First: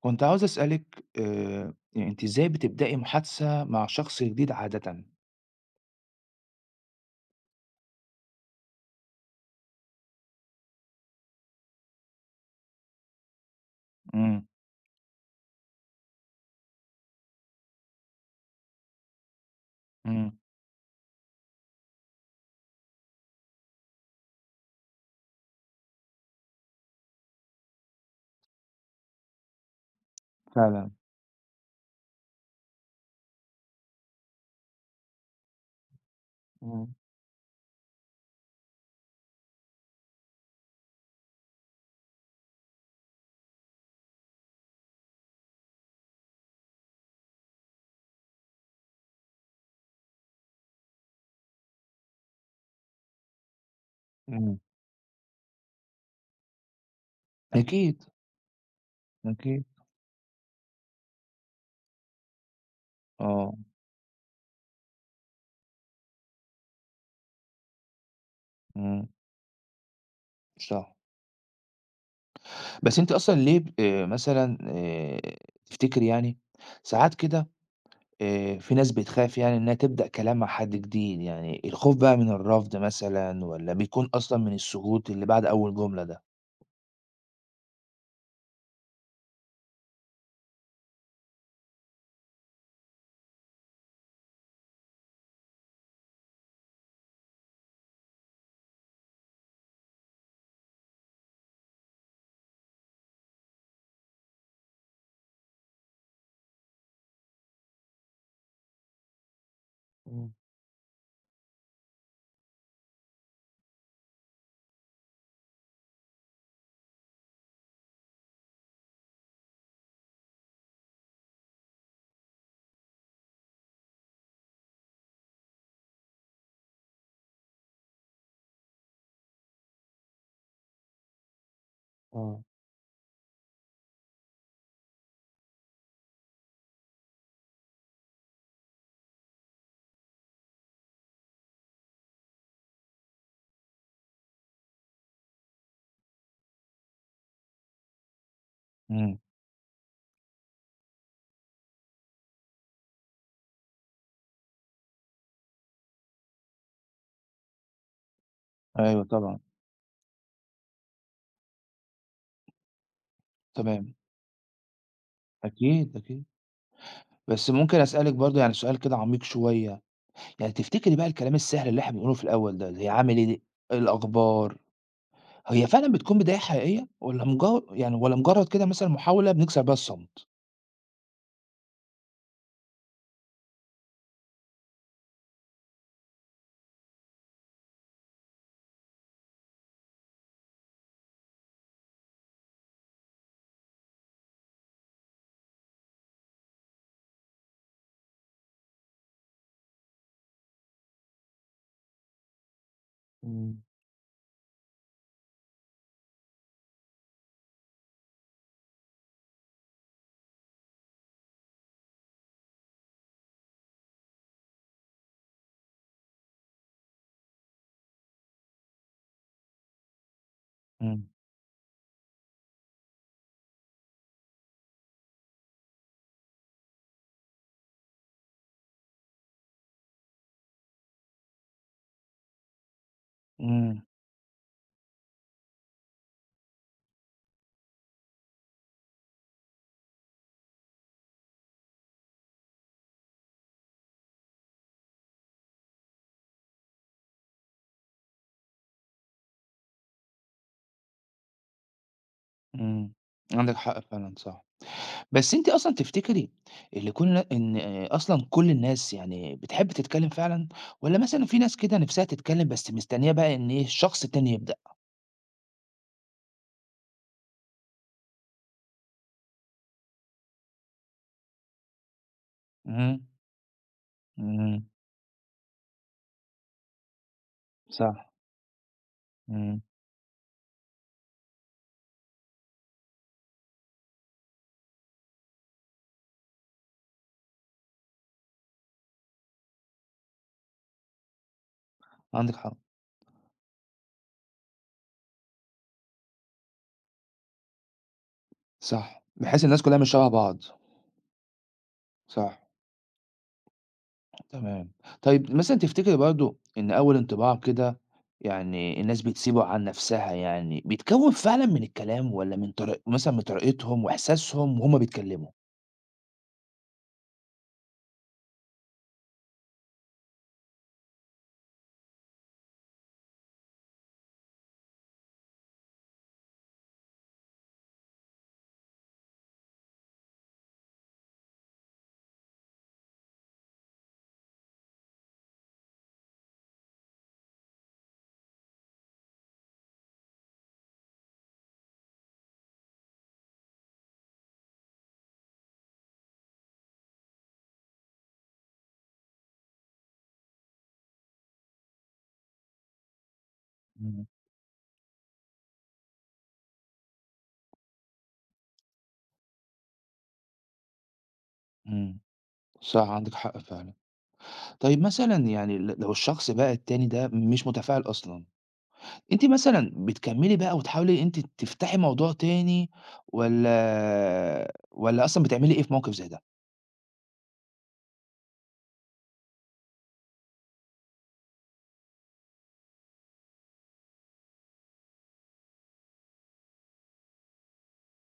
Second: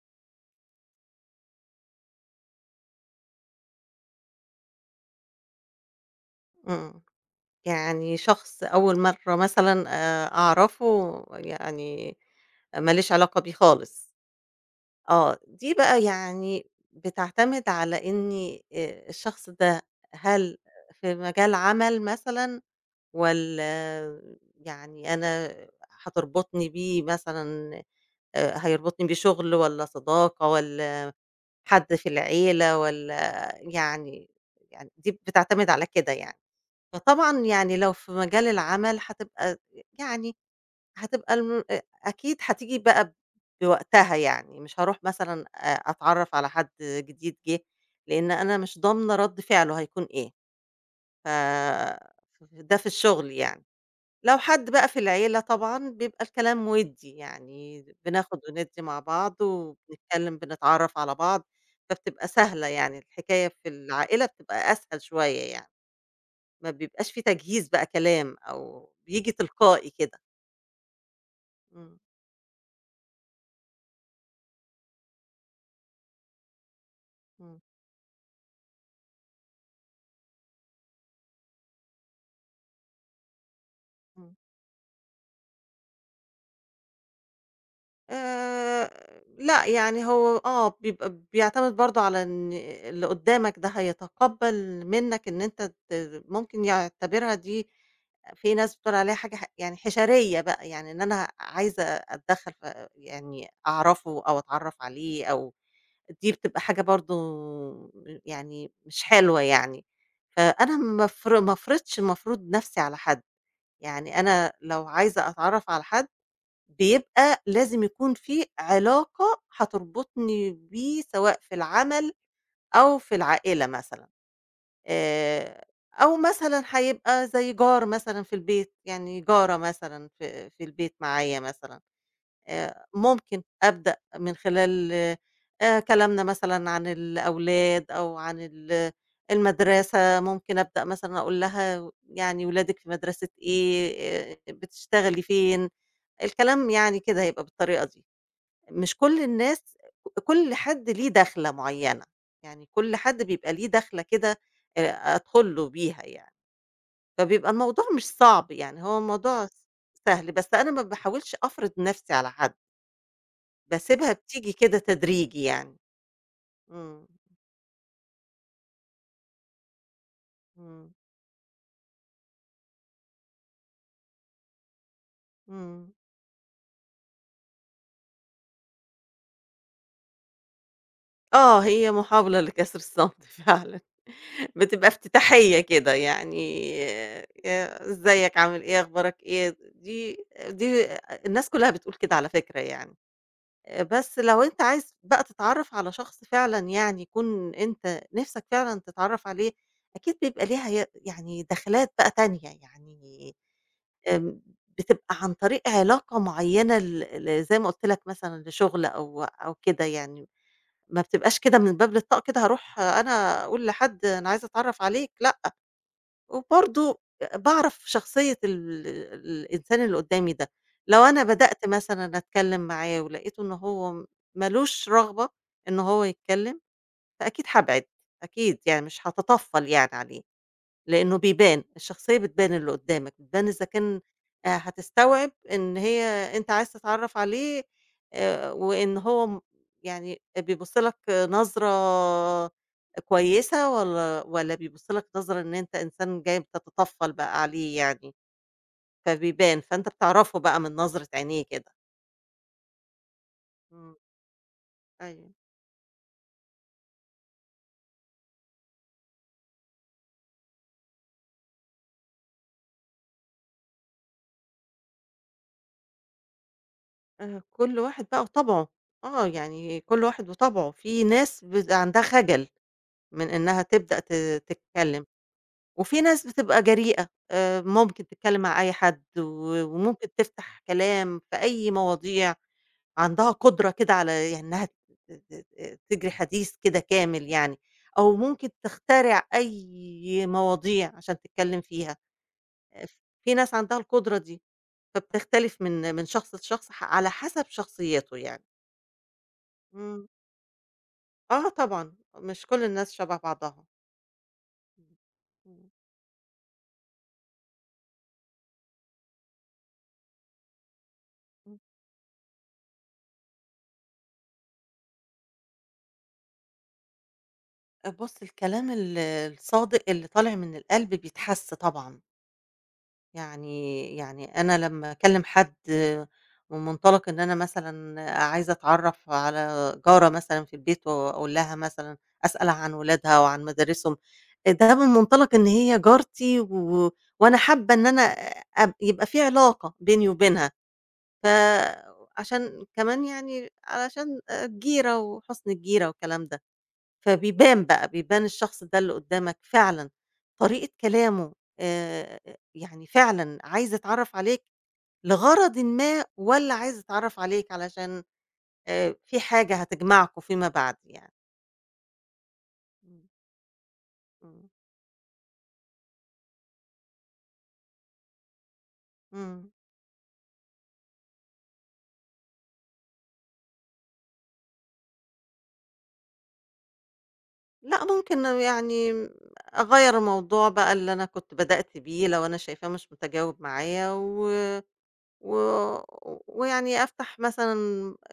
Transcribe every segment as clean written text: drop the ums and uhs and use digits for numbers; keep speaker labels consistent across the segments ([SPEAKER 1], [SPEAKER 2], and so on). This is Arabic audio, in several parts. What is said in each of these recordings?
[SPEAKER 1] كنت عاوز أسألِك يعني أنتِ إزاي بتبدئي محادثة مع شخص جديد عادةً؟
[SPEAKER 2] إمم. يعني شخص أول مرّة مثلًا أعرفه يعني ما ليش علاقة بيه خالص.
[SPEAKER 1] إمم.
[SPEAKER 2] آه. دي بقى يعني بتعتمد على إني الشخص ده
[SPEAKER 1] إمم.
[SPEAKER 2] هل في مجال عمل مثلًا والّا يعني أنا هتربطني بيه مثلًا هيربطني بيه شغل والّا صداقة
[SPEAKER 1] فعلًا.
[SPEAKER 2] والّا حد في العيلة والّا يعني يعني دي بتعتمد على كده يعني؟
[SPEAKER 1] إمم.
[SPEAKER 2] فطبعًا يعني لو في مجال العمل هتبقى يعني هتبقى الم أ أكيد هتيجي بقى بوقتها يعني، مش هاروح مثلًا أتعرّف على حد جديد جِه، لإن أنا مش ضامنة رَد فعله هيكون إيه، ف ده في الشغل يعني. لو
[SPEAKER 1] إمم.
[SPEAKER 2] حد بقى في العيلة طبعًا بيبقى الكلام وِدّي، يعني
[SPEAKER 1] أكيد.
[SPEAKER 2] بناخُد وندّي مع بعض
[SPEAKER 1] أكيد.
[SPEAKER 2] وبنتكلّم، بنتعرّف على بعض، فبتبقى سهلة يعني الحكاية
[SPEAKER 1] آه.
[SPEAKER 2] في العائلة بتبقى أسهل شوية يعني. ما بيبقاش في تجهيز بقى كلام أو
[SPEAKER 1] إمم.
[SPEAKER 2] بييجي تلقائي كده.
[SPEAKER 1] صح.
[SPEAKER 2] إمم،
[SPEAKER 1] بس أنتِ أصلًا ليه ب مثلًا تفتكري يعني ساعات كده
[SPEAKER 2] إمم،
[SPEAKER 1] في ناس بتخاف يعني إنها تبدأ كلام مع حد جديد، يعني الخوف بقى من الرفض مثلًا والّا بيكون
[SPEAKER 2] إمم.
[SPEAKER 1] أصلًا من السكوت اللي بعد أول جملة ده؟
[SPEAKER 2] آآ لأ، يعني هو آه، بيبقى بيعتمد برضه على إن اللي قدّامك ده هيتقبّل منّك إن أنت ممكن يعتبرها دي في ناس بتقول عليها حاجة يعني حشرية بقى، يعني إن أنا عايزة أتدخّل يعني أعرفه أو أتعرّف عليه أو دي بتبقى حاجة برضه يعني مش حلوة يعني،
[SPEAKER 1] إمم.
[SPEAKER 2] فأنا ما أفرضش المفروض نَفْسي على حد، يعني أنا لو عايزة أتعرّف على حد بيبقى لازم يكون في علاقة هتربطني بيه سواء في العمل أو في العائلة مثلًا آآ، أو مثلًا هيبقى زي جار مثلًا في البيت، يعني جارة مثلًا في البيت معايا مثلًا
[SPEAKER 1] آه.
[SPEAKER 2] ممكن أبدأ من خلال كلامنا مثلًا عن الأولاد أو عن المدرسة، ممكن أبدأ مثلًا أقول لها يعني ولادِك في مدرسة إيه، بتشتغلي فين، الكلام يعني كده هيبقى بالطريقة دي. مش
[SPEAKER 1] إمم.
[SPEAKER 2] كل الناس كل حد ليه دخلة معيّنة، يعني كل حد بيبقى ليه دخلة كده آآ أدخل له بيها يعني، فبيبقى الموضوع مش صعب يعني هو
[SPEAKER 1] أيوه طبعًا.
[SPEAKER 2] الموضوع سهل، بس أنا ما باحاولش أفرض نَفْسي على حد،
[SPEAKER 1] تمام.
[SPEAKER 2] باسيبها بتيجي كده تدريجي يعني.
[SPEAKER 1] أكيد. أكيد.
[SPEAKER 2] إمم،
[SPEAKER 1] بس ممكن أسألِك برضه يعني سؤال كده عميق شوية، يعني
[SPEAKER 2] إمم،
[SPEAKER 1] تفتكري بقى الكلام السهل اللي إحنا بنقوله في الأول ده، زي عامل إيه، الأخبار، هي
[SPEAKER 2] إمم.
[SPEAKER 1] فعلًا بتكون بداية حقيقية والّا يعني والّا مجرد كده مثلًا محاولة بنكسر بيها الصمت؟
[SPEAKER 2] آه، هي محاولة لكسر الصمت فعلًا، بتبقى افتتاحية كده يعني إزيك، عامل إيه، أخبارك إيه، دي الناس كلها بتقول كده على فكرة يعني. بس لو أنت عايز بقى تتعرّف على شخص فعلًا يعني يكون أنت نِفْسك فعلًا تتعرّف عليه، أكيد بيبقى ليها يعني دخلات بقى تانية، يعني
[SPEAKER 1] إمم.
[SPEAKER 2] آمم بتبقى عن طريق علاقة معيّنة ل ل زي ما قُلت لك مثلًا لشُغل أو كده يعني، ما بتبقاش كده من باب للطاق كده هاروح أنا أقول لحد أنا عايزة أتعرّف عليك لأ، وبرضه باعرف شخصية الإنسان اللي قدّامي ده، لو
[SPEAKER 1] إمم.
[SPEAKER 2] أنا بدأت مثلًا أتكلّم معاه ولقيته إن هو مالوش رغبة إن هو يتكلّم، فأكيد هابعد، أكيد يعني مش هاتطفّل يعني عليه، لإنه بيبان، الشخصية بتبان اللي قدّامك، بتبان إذا
[SPEAKER 1] إمم.
[SPEAKER 2] كان هتستوعب إن هي أنت عايز تتعرّف عليه وإن هو يعني بيبُص لك نظرة كويسة والّا بيبُص لك نظرة إن أنت إنسان جاي بتتطفّل بقى عليه يعني، فبيبان، فأنت بتعرفه بقى من نظرة عينيه كده؟
[SPEAKER 1] إمم. عندِك حق
[SPEAKER 2] إمم،
[SPEAKER 1] فعلًا صح.
[SPEAKER 2] أيوه.
[SPEAKER 1] بس أنتِ أصلًا تفتكري اللي كل إن أصلًا كل الناس يعني بتحب تتكلم فعلًا، والّا مثلًا في ناس كده نفسها تتكلم بس مستنية بقى إن إيه الشخص التاني يبدأ؟
[SPEAKER 2] كل واحد بقى وطبعه، آه، يعني كل واحد وطبعه، في ناس بيبقى عندها خجل
[SPEAKER 1] إمم.
[SPEAKER 2] من إنها تبدأ
[SPEAKER 1] إمم.
[SPEAKER 2] تتكلّم، وفي ناس بتبقى جريئة،
[SPEAKER 1] صح.
[SPEAKER 2] ممكن تتكلّم مع أي حد
[SPEAKER 1] إمم.
[SPEAKER 2] وممكن تفتح كلام في أي مواضيع. عندها قدرة كده على يعني إنها ت ت ت تجري حديث كده كامل يعني، أو ممكن تخترع أي مواضيع عشان تتكلم فيها،
[SPEAKER 1] عندِك حق.
[SPEAKER 2] ف في ناس عندها القدرة دي، فبتختلف من شخص لشخص على حسب شخصيته يعني.
[SPEAKER 1] صح، بحيث الناس كلّها مش
[SPEAKER 2] إمم،
[SPEAKER 1] شبه بعض.
[SPEAKER 2] آه طبعًا،
[SPEAKER 1] صح.
[SPEAKER 2] مش كل الناس شبه بعضها.
[SPEAKER 1] تمام.
[SPEAKER 2] إمم،
[SPEAKER 1] طيب مثلًا
[SPEAKER 2] إمم،
[SPEAKER 1] تفتكري برضه إن أول انطباع كده يعني الناس بتسيبه عن نفسها يعني، بيتكوّن فعلًا
[SPEAKER 2] إمم.
[SPEAKER 1] من الكلام والّا من طريقتهم وإحساسهم وهُم بيتكلّموا؟
[SPEAKER 2] بُص الكلام الصادق اللي طالع من القلب بيتحس طبعًا. يعني أنا لمّا أكلّم حد من منطلق إن أنا مثلًا عايزة أتعرّف على جارة مثلًا في البيت وأقول لها مثلًا أسأل عن ولادها وعن مدارسهم، ده من منطلق إن هي جارتي وأنا حابة إن أنا يبقى في علاقة بيني وبينها، فعشان كمان يعني علشان الجيرة وحُسن الجيرة والكلام ده. فبيبان بقى، بيبان الشخص ده اللي قدّامك فعلًا، طريقة كلامه آآ، يعني فعلًا عايز
[SPEAKER 1] إمم.
[SPEAKER 2] يتعرّف عليك لغرضٍ ما والّا عايز يتعرّف عليك علشان في حاجة هتجمعكم فيما بعد يعني؟
[SPEAKER 1] إمم. صح
[SPEAKER 2] إمم،
[SPEAKER 1] عندِك حق فعلًا.
[SPEAKER 2] إمم،
[SPEAKER 1] طيب مثلًا يعني لو الشخص بقى التاني ده مش متفاعل أصلًا، أنتِ
[SPEAKER 2] إمم.
[SPEAKER 1] مثلًا بتكمّلي بقى وتحاولي أنتِ تفتحي موضوع تاني والّا أصلًا بتعملي إيه في موقف زي ده؟
[SPEAKER 2] لأ ممكن يعني أغيّر الموضوع بقى اللي أنا كنت بدأت بيه لو أنا شايفاه مش متجاوب معايا و و ويعني أفتح مثلًا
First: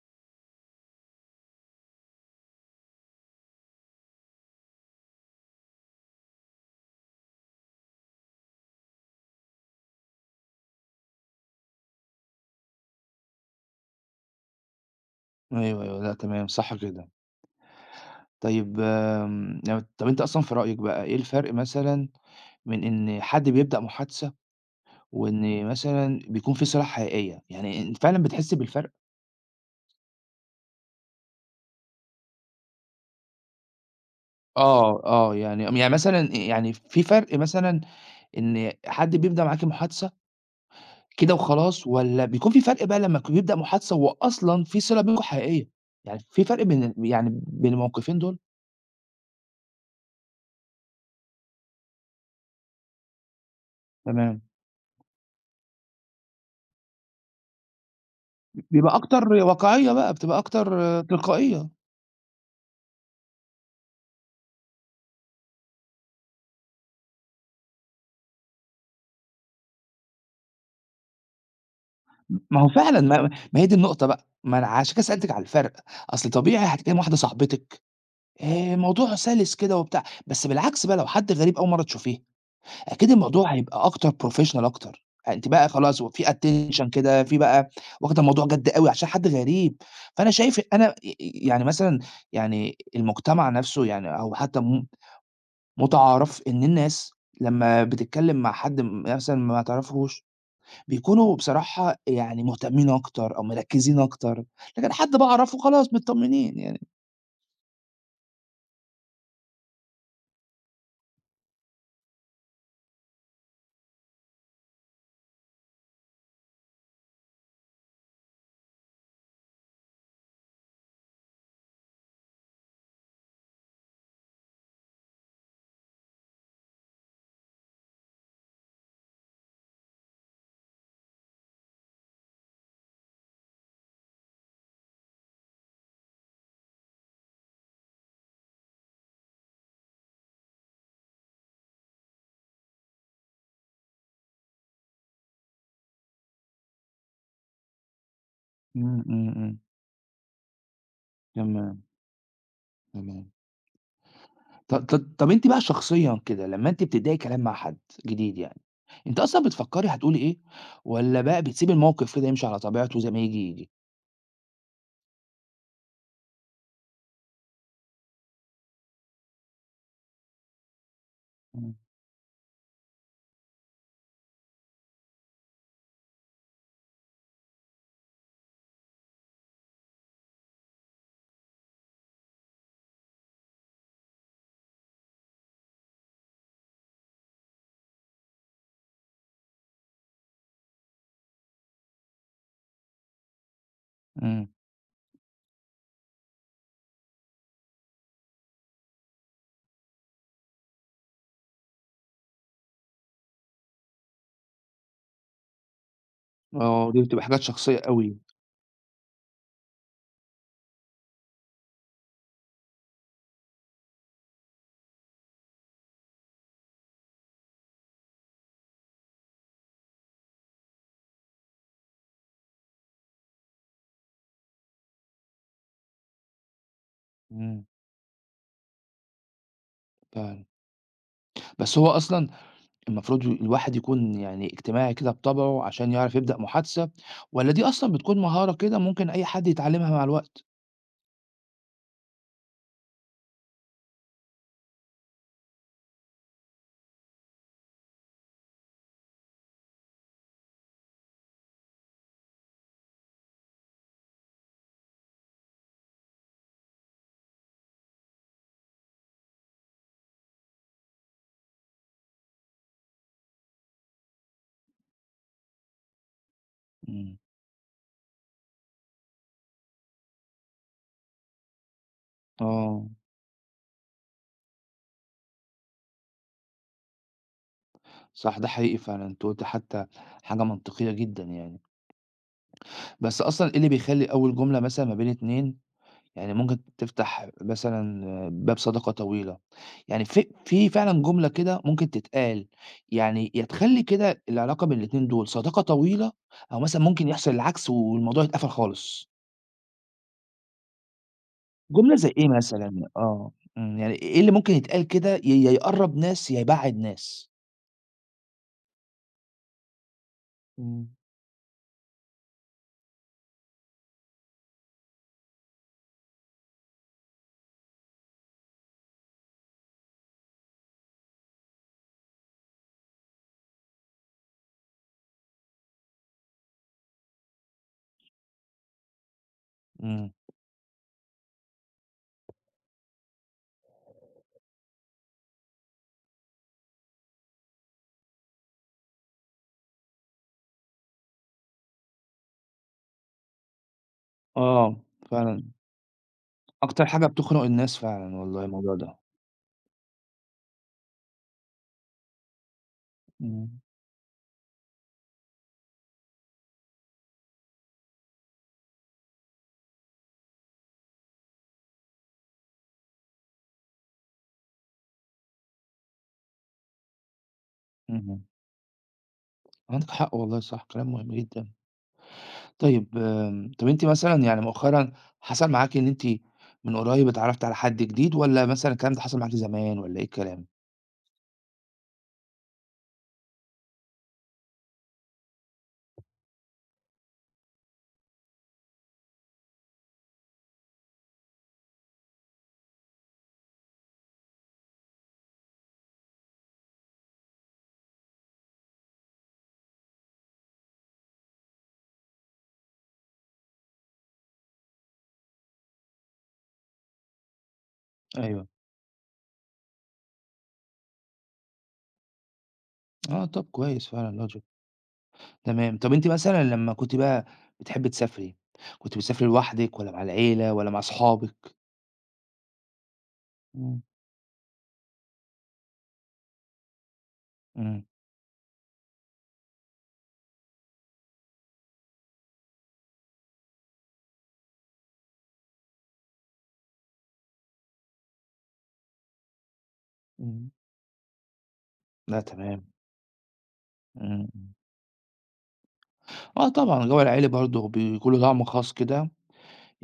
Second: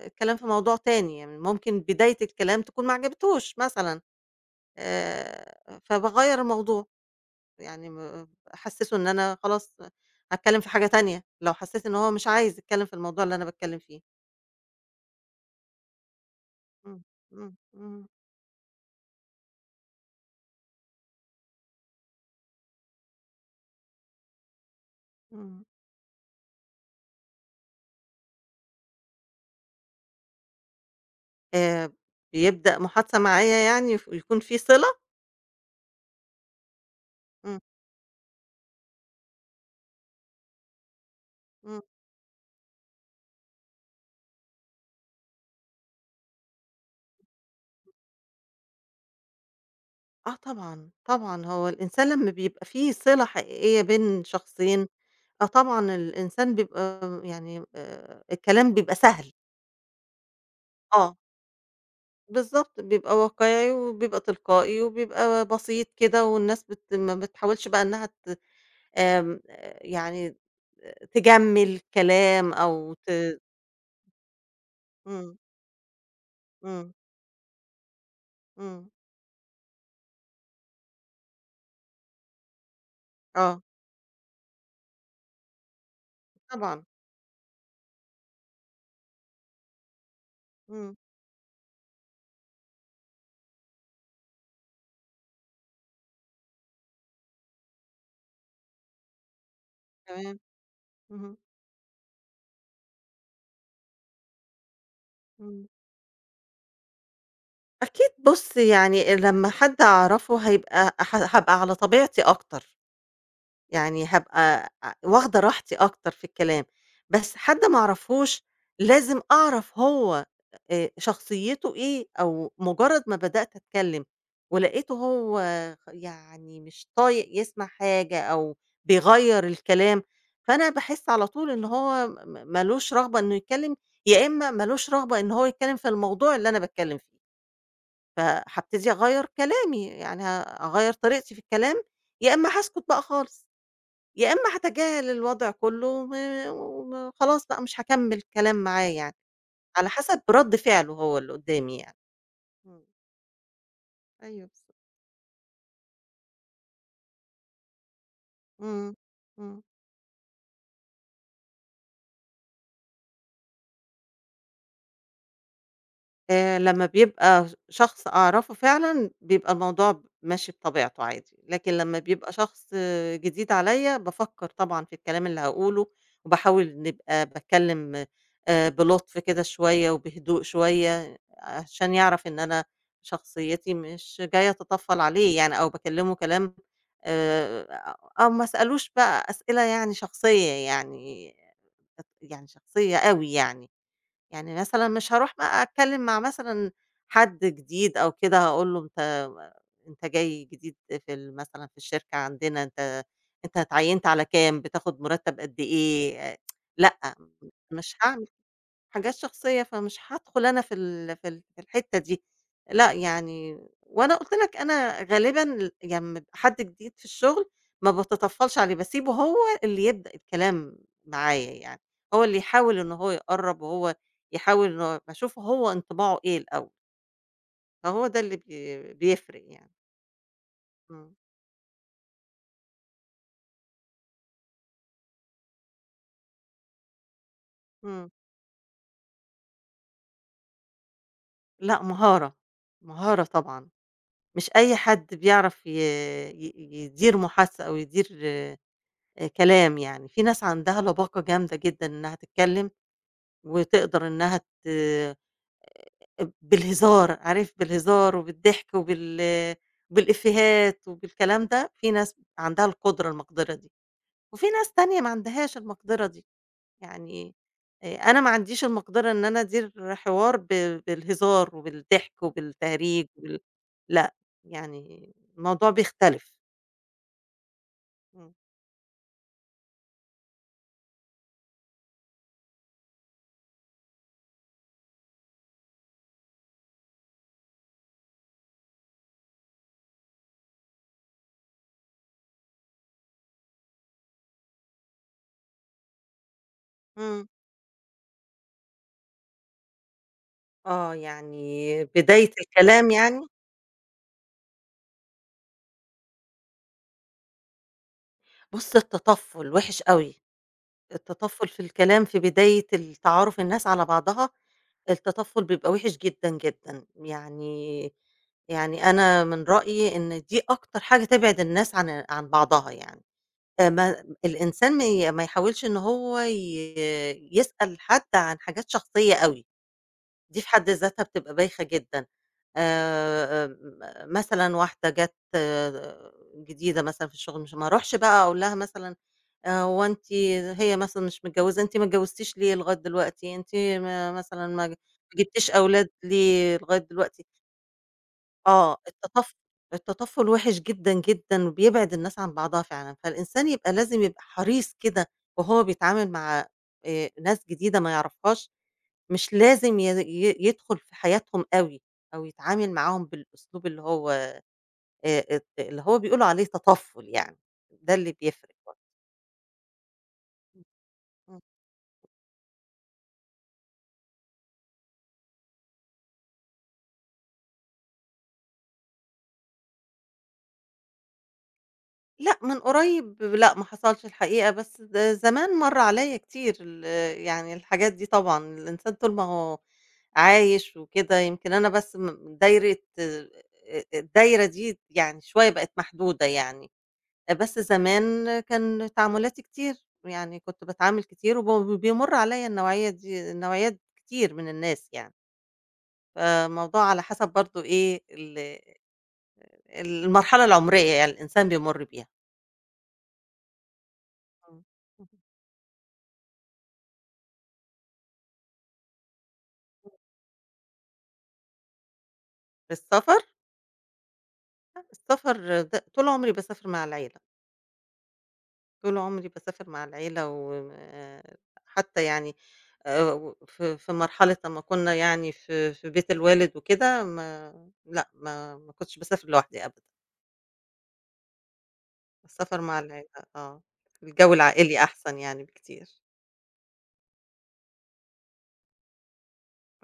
[SPEAKER 2] الكلام في موضوع تاني، يعني ممكن بداية الكلام تكون ما عجبتوش مثلًا. آآ، فباغيّر الموضوع، يعني أحسّسه إن أنا خلاص هاتكلّم في حاجة تانية، لو حسّيت إن هو مش عايز يتكلّم في الموضوع اللي أنا باتكلّم فيه.
[SPEAKER 1] أيوه، أيوه، لأ تمام، صح
[SPEAKER 2] إمم،
[SPEAKER 1] كده.
[SPEAKER 2] إمم، إمم،
[SPEAKER 1] طيب لو طب أنت أصلًا في رأيك بقى إيه الفرق مثلًا من إن حد بيبدأ محادثة،
[SPEAKER 2] إمم.
[SPEAKER 1] وإن مثلًا بيكون في صلة حقيقية، يعني أنت فعلًا بتحس بالفرق؟
[SPEAKER 2] آآ، بيبدأ محادثة معايا يعني يكون في صِلة؟
[SPEAKER 1] آه، آه، يعني مثلًا إيه، يعني في فرق
[SPEAKER 2] إمم،
[SPEAKER 1] مثلًا إن حد بيبدأ معاك المحادثة كده
[SPEAKER 2] إمم.
[SPEAKER 1] وخلاص، والّا بيكون في فرق بقى لمّا بيبدأ محادثة وأصلًا في صلة بينكم حقيقية، يعني في فرق بين الموقفين دول؟
[SPEAKER 2] آه طبعًا، طبعًا، هو الإنسان لمّا بيبقى في صِلة حقيقية بين
[SPEAKER 1] تمام.
[SPEAKER 2] شخصين، آه طبعًا الإنسان بيبقى يعني الكلام بيبقى
[SPEAKER 1] بيبقى
[SPEAKER 2] سهل.
[SPEAKER 1] أكتر واقعية بقى، بتبقى أكتر
[SPEAKER 2] آه.
[SPEAKER 1] تلقائية.
[SPEAKER 2] بالضبط، بيبقى واقعي وبيبقى تلقائي وبيبقى بسيط كده والناس ما بتحاولش بقى إنّها آمم يعني تجمّل كلام
[SPEAKER 1] ما هو
[SPEAKER 2] أو
[SPEAKER 1] فعلًا ما ما هي دي النقطة بقى، ما أنا عشان كده سألتِك
[SPEAKER 2] إمم،
[SPEAKER 1] على الفرق، أصل طبيعي
[SPEAKER 2] إمم،
[SPEAKER 1] هتكلمي واحدة صاحبتِك
[SPEAKER 2] إمم،
[SPEAKER 1] الموضوع سلس كده وبتاع، بس بالعكس بقى لو حد غريب أول مرة تشوفيه، أكيد الموضوع
[SPEAKER 2] آه،
[SPEAKER 1] هيبقى أكتر professional أكتر، يعني أنتِ بقى خلاص وفي
[SPEAKER 2] طبعًا،
[SPEAKER 1] attention كده، في بقى واخدة الموضوع جد أوي عشان حد غريب، فأنا شايف
[SPEAKER 2] إمم،
[SPEAKER 1] أنا يعني مثلًا يعني المجتمع نفسه يعني أو حتى متعارف إن الناس لمّا بتتكلم مع حد مثلًا ما تعرفيهوش
[SPEAKER 2] تمام،
[SPEAKER 1] بيكونوا
[SPEAKER 2] اهم،
[SPEAKER 1] بصراحة يعني مهتمين أكتر أو مركّزين أكتر، لكن حد باعرفه
[SPEAKER 2] إمم.
[SPEAKER 1] خلاص متطمنين يعني.
[SPEAKER 2] أكيد بُص، يعني لمّا حد أعرفه هيبقى هابقى على طبيعتي أكتر. يعني هابقى واخدة راحتي أكتر في الكلام، بس حد ما أعرفهوش لازم أعرف هو شخصيته إيه، أو مجرد ما بدأت أتكلم ولقيته هو يعني مش طايق يسمع حاجة أو بيغيّر الكلام، فأنا باحس على طول إن هو ما لوش رغبة إنه يتكلم، يا إما ما لوش رغبة إن هو يتكلم في الموضوع اللي أنا باتكلم فيه، فهابتدي أغيّر كلامي يعني هاغيّر طريقتي في الكلام، يا إما هاسكت بقى خالص. يا إما هاتجاهل الوضع كلّه و وم خلاص بقى مش هاكمّل كلام معاه
[SPEAKER 1] إمم.
[SPEAKER 2] يعني،
[SPEAKER 1] إمم. إمم.
[SPEAKER 2] على حسب رَد فعله هو اللي قدّامي
[SPEAKER 1] تمام.
[SPEAKER 2] يعني. إمم،
[SPEAKER 1] تمام.
[SPEAKER 2] أيوه بالضبط.
[SPEAKER 1] ط ط طَب أنتِ بقى شخصيًا كده لمّا أنتِ بتبدئي كلام مع حد جديد يعني،
[SPEAKER 2] إمم،
[SPEAKER 1] أنتِ أصلًا
[SPEAKER 2] إمم.
[SPEAKER 1] بتفكّري هتقولي إيه، والّا بقى بتسيبي الموقف كده يمشي على طبيعته زي ما ييجي، ييجي؟
[SPEAKER 2] لمّا بيبقى شخص أعرفه فعلًا، بيبقى الموضوع ماشي بطبيعته عادي، لكن
[SPEAKER 1] إمم.
[SPEAKER 2] لمّا بيبقى شخص آه، جديد عليَّ، بافكّر طبعًا في الكلام اللي هاقوله، وباحاول نبقى باتكلم بلطف كده شوية وبهدوء شوية، عشان يعرف إن أنا شخصيتي مش جاية أتطفّل عليه يعني، أو باكلمه كلام آآ أو ما أسألوش بقى أسئلة يعني شخصية يعني شخصية أوي يعني،
[SPEAKER 1] إمم.
[SPEAKER 2] يعني مثلًا مش هاروح بقى أتكلم مع مثلًا حد جديد أو كده هاقول له أنت أنت جاي جديد في مثلًا في الشركة عندنا أنت اتعيّنت على كام، بتاخد مرتب قد إيه، آه،
[SPEAKER 1] آه،
[SPEAKER 2] لأ
[SPEAKER 1] دي بتبقى حاجات شخصية
[SPEAKER 2] مش
[SPEAKER 1] أوي.
[SPEAKER 2] هاعمل حاجات شخصية، فمش هادخل أنا في الحتّة دي، لأ يعني وأنا قُلت لك أنا غالبًا يعني أمّا يبقى حد جديد في الشغل ما باتطفّلش عليه، باسيبه هو اللي يبدأ الكلام معايا يعني، هو اللي يحاول إن هو يقرّب وهو يحاول إن هو باشوف هو انطباعه إيه الأول،
[SPEAKER 1] إمم.
[SPEAKER 2] فهو ده اللي بيفرق يعني.
[SPEAKER 1] فعلًا.
[SPEAKER 2] إمم،
[SPEAKER 1] بس هو أصلًا المفروض الواحد يكون يعني اجتماعي كده بطبعه عشان يعرف يبدأ محادثة، والّا دي أصلًا
[SPEAKER 2] إمم.
[SPEAKER 1] بتكون مهارة كده ممكن أي حد يتعلمها مع الوقت؟
[SPEAKER 2] لأ مهارة، مهارة طبعًا، مش أي حد بيعرف ي ي يدير محادثة أو يدير كلام يعني، في ناس عندها لباقة جامدة جدًا إنها تتكلم، وتقدر إنها ت بالهزار، عارف بالهزار وبالضحك بالإفيهات وبالكلام ده، في ناس عندها المقدرة دي، وفي ناس تانية ما عندهاش المقدرة دي،
[SPEAKER 1] إمم.
[SPEAKER 2] يعني أنا ما عنديش المقدرة إن أنا أدير حوار بالهزار وبالضحك
[SPEAKER 1] آه.
[SPEAKER 2] وبالتهريج لأ، يعني الموضوع بيختلف.
[SPEAKER 1] صح ده حقيقي فعلًا، أنتِ قُلتِ حتى حاجة منطقية جدًا يعني، بس أصلًا إيه اللي بيخلّي أول جملة مثلًا ما بين 2 يعني ممكن تفتح مثلًا باب صداقة طويلة؟ يعني في فعلًا جملة كده ممكن تتقال يعني يا تخلّي كده العلاقة بين الاتنين دول صداقة طويلة أو مثلًا ممكن
[SPEAKER 2] إمم.
[SPEAKER 1] يحصل العكس والموضوع يتقفل خالص.
[SPEAKER 2] آه، يعني
[SPEAKER 1] جملة زي إيه
[SPEAKER 2] بداية
[SPEAKER 1] مثلًا؟
[SPEAKER 2] الكلام يعني؟
[SPEAKER 1] آه. إمم. يعني إيه اللي ممكن يتقال كده يا يقرّب ناس يا يبعّد ناس؟
[SPEAKER 2] بُص التطفُّل وِحِش أوي،
[SPEAKER 1] إمم.
[SPEAKER 2] التطفُّل في الكلام في بداية التعارُف الناس على بعضها، التطفُّل بيبقى وِحِش جدًا، جدًا، يعني أنا من رأيي إن دي أكتر حاجة تبعِد الناس عن بعضها يعني، ما الإنسان ما يحاولش إن هو يسأل حد عن حاجات شخصية أوي.
[SPEAKER 1] إمم.
[SPEAKER 2] دي في حد ذاتها بتبقى بايخة جدًا. مثلًا واحدة جات جديدة مثلًا في الشغل، مش ما أروحش بقى أقول لها مثلًا هو أنتِ هي مثلًا مش متجوزة، أنتِ ما اتجوزتيش ليه لغاية دلوقتي؟ أنتِ ما مثلًا ما ما
[SPEAKER 1] آه. فعلًا
[SPEAKER 2] جبتيش أولاد ليه لغاية
[SPEAKER 1] أكتر حاجة
[SPEAKER 2] دلوقتي؟
[SPEAKER 1] بتخنق الناس فعلًا والله الموضوع
[SPEAKER 2] آه،
[SPEAKER 1] ده.
[SPEAKER 2] التطفل التطفل وِحِش جدًا، جدًا، وبيبعد الناس عن بعضها فعلًا، فالإنسان
[SPEAKER 1] إمم.
[SPEAKER 2] يبقى لازم يبقى حريص كده وهو بيتعامل مع ناس جديدة ما يعرفهاش مش لازم ي ي يدخل في حياتهم أوي، أو يتعامل معاهم بالأسلوب اللي هو اللي هو بيقولوا عليه تطفُّل يعني، ده اللي
[SPEAKER 1] اهم.
[SPEAKER 2] بيفرق برضه.
[SPEAKER 1] عندِك حق والله
[SPEAKER 2] إمم.
[SPEAKER 1] صح، كلام مهم
[SPEAKER 2] إمم.
[SPEAKER 1] جدًا. طيب طب أنتِ مثلًا يعني مؤخرًا حصل معاكِ إن أنتِ من قريب اتعرّفتِ على حد جديد والّا مثلًا الكلام ده حصل معاكِ زمان والّا إيه الكلام؟
[SPEAKER 2] لأ، من قريب لأ، ما حصلش الحقيقة، بس زمان مَر عليَّ كتير يعني الحاجات دي طبعًا، الإنسان طول ما هو عايش وكده يمكن أنا بس دايرة الدايرة دي يعني شوية بقت محدودة يعني، بس زمان كان تعاملاتي كتير، يعني كنت باتعامل كتير بيمُر عليَّ النوعية دي نوعيات كتير من الناس يعني، فالموضوع على حسب برضه إيه
[SPEAKER 1] أيوه.
[SPEAKER 2] المرحلة العمرية يعني الإنسان بيمُر بيها.
[SPEAKER 1] آه. طب كويس فعلًا
[SPEAKER 2] آه، اهم.
[SPEAKER 1] تمام. طب أنتِ مثلًا لمّا كنتِ بقى بتحبّي تسافري، كنتِ بتسافري لوحدِك والّا مع العيلة والّا مع أصحابِك؟
[SPEAKER 2] في السفر
[SPEAKER 1] إمم.
[SPEAKER 2] السفر ده طول عمري باسافر مع العيلة،
[SPEAKER 1] إمم.
[SPEAKER 2] طول عمري باسافر مع العيلة و حتى يعني في مرحلة أمّا كنا يعني في بيت الوالد وكده ما لأ، ما كنتش باسافر لوحدي أبدًا،
[SPEAKER 1] إمم. لأ
[SPEAKER 2] السفر
[SPEAKER 1] تمام.
[SPEAKER 2] مع العيلة آه،
[SPEAKER 1] إمم.
[SPEAKER 2] الجو
[SPEAKER 1] إمم.
[SPEAKER 2] العائلي أحسن يعني بكتير،
[SPEAKER 1] آه طبعًا جو العائلي برضه بيكون له طعم خاص كده،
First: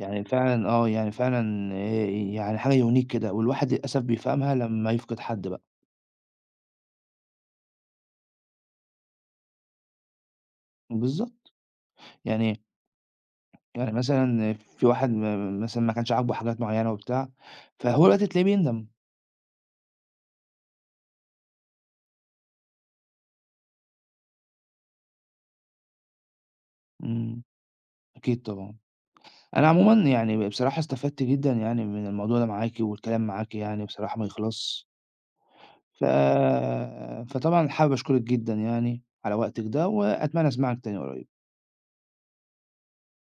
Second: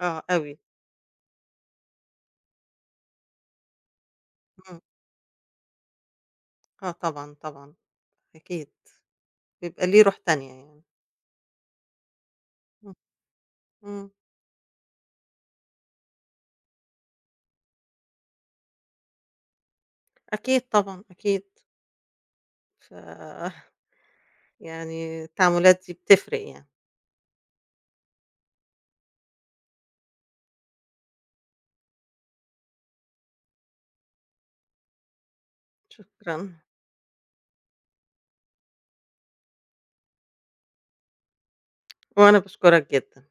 [SPEAKER 2] آه أوي،
[SPEAKER 1] فعلًا يعني فعلًا يعني حاجة unique كده والواحد للأسف بيفهمها
[SPEAKER 2] إمم،
[SPEAKER 1] لمّا يفقد حد بقى.
[SPEAKER 2] آه طبعًا، طبعًا، أكيد بيبقى ليه روح تانية يعني،
[SPEAKER 1] بالضبط. يعني
[SPEAKER 2] إمم،
[SPEAKER 1] يعني
[SPEAKER 2] إمم،
[SPEAKER 1] مثلًا في واحد مثلًا ما كانش عاجبه حاجات معيّنة وبتاع، فهو دلوقتي تلاقيه بيندم.
[SPEAKER 2] أكيد طبعًا، أكيد ف يعني التعاملات دي بتفرق يعني،
[SPEAKER 1] إمم. أكيد طبعًا. أنا عمومًا يعني بصراحة استفدت جدًا يعني من الموضوع ده معاكِ، والكلام معاكِ يعني بصراحة ما يخلصش، ف
[SPEAKER 2] شكرًا.
[SPEAKER 1] فطبعًا حابب أشكرِك جدًا يعني على وقتِك ده، وأتمنى أسمعك تاني قريب.
[SPEAKER 2] وأنا باشكرك جدًا.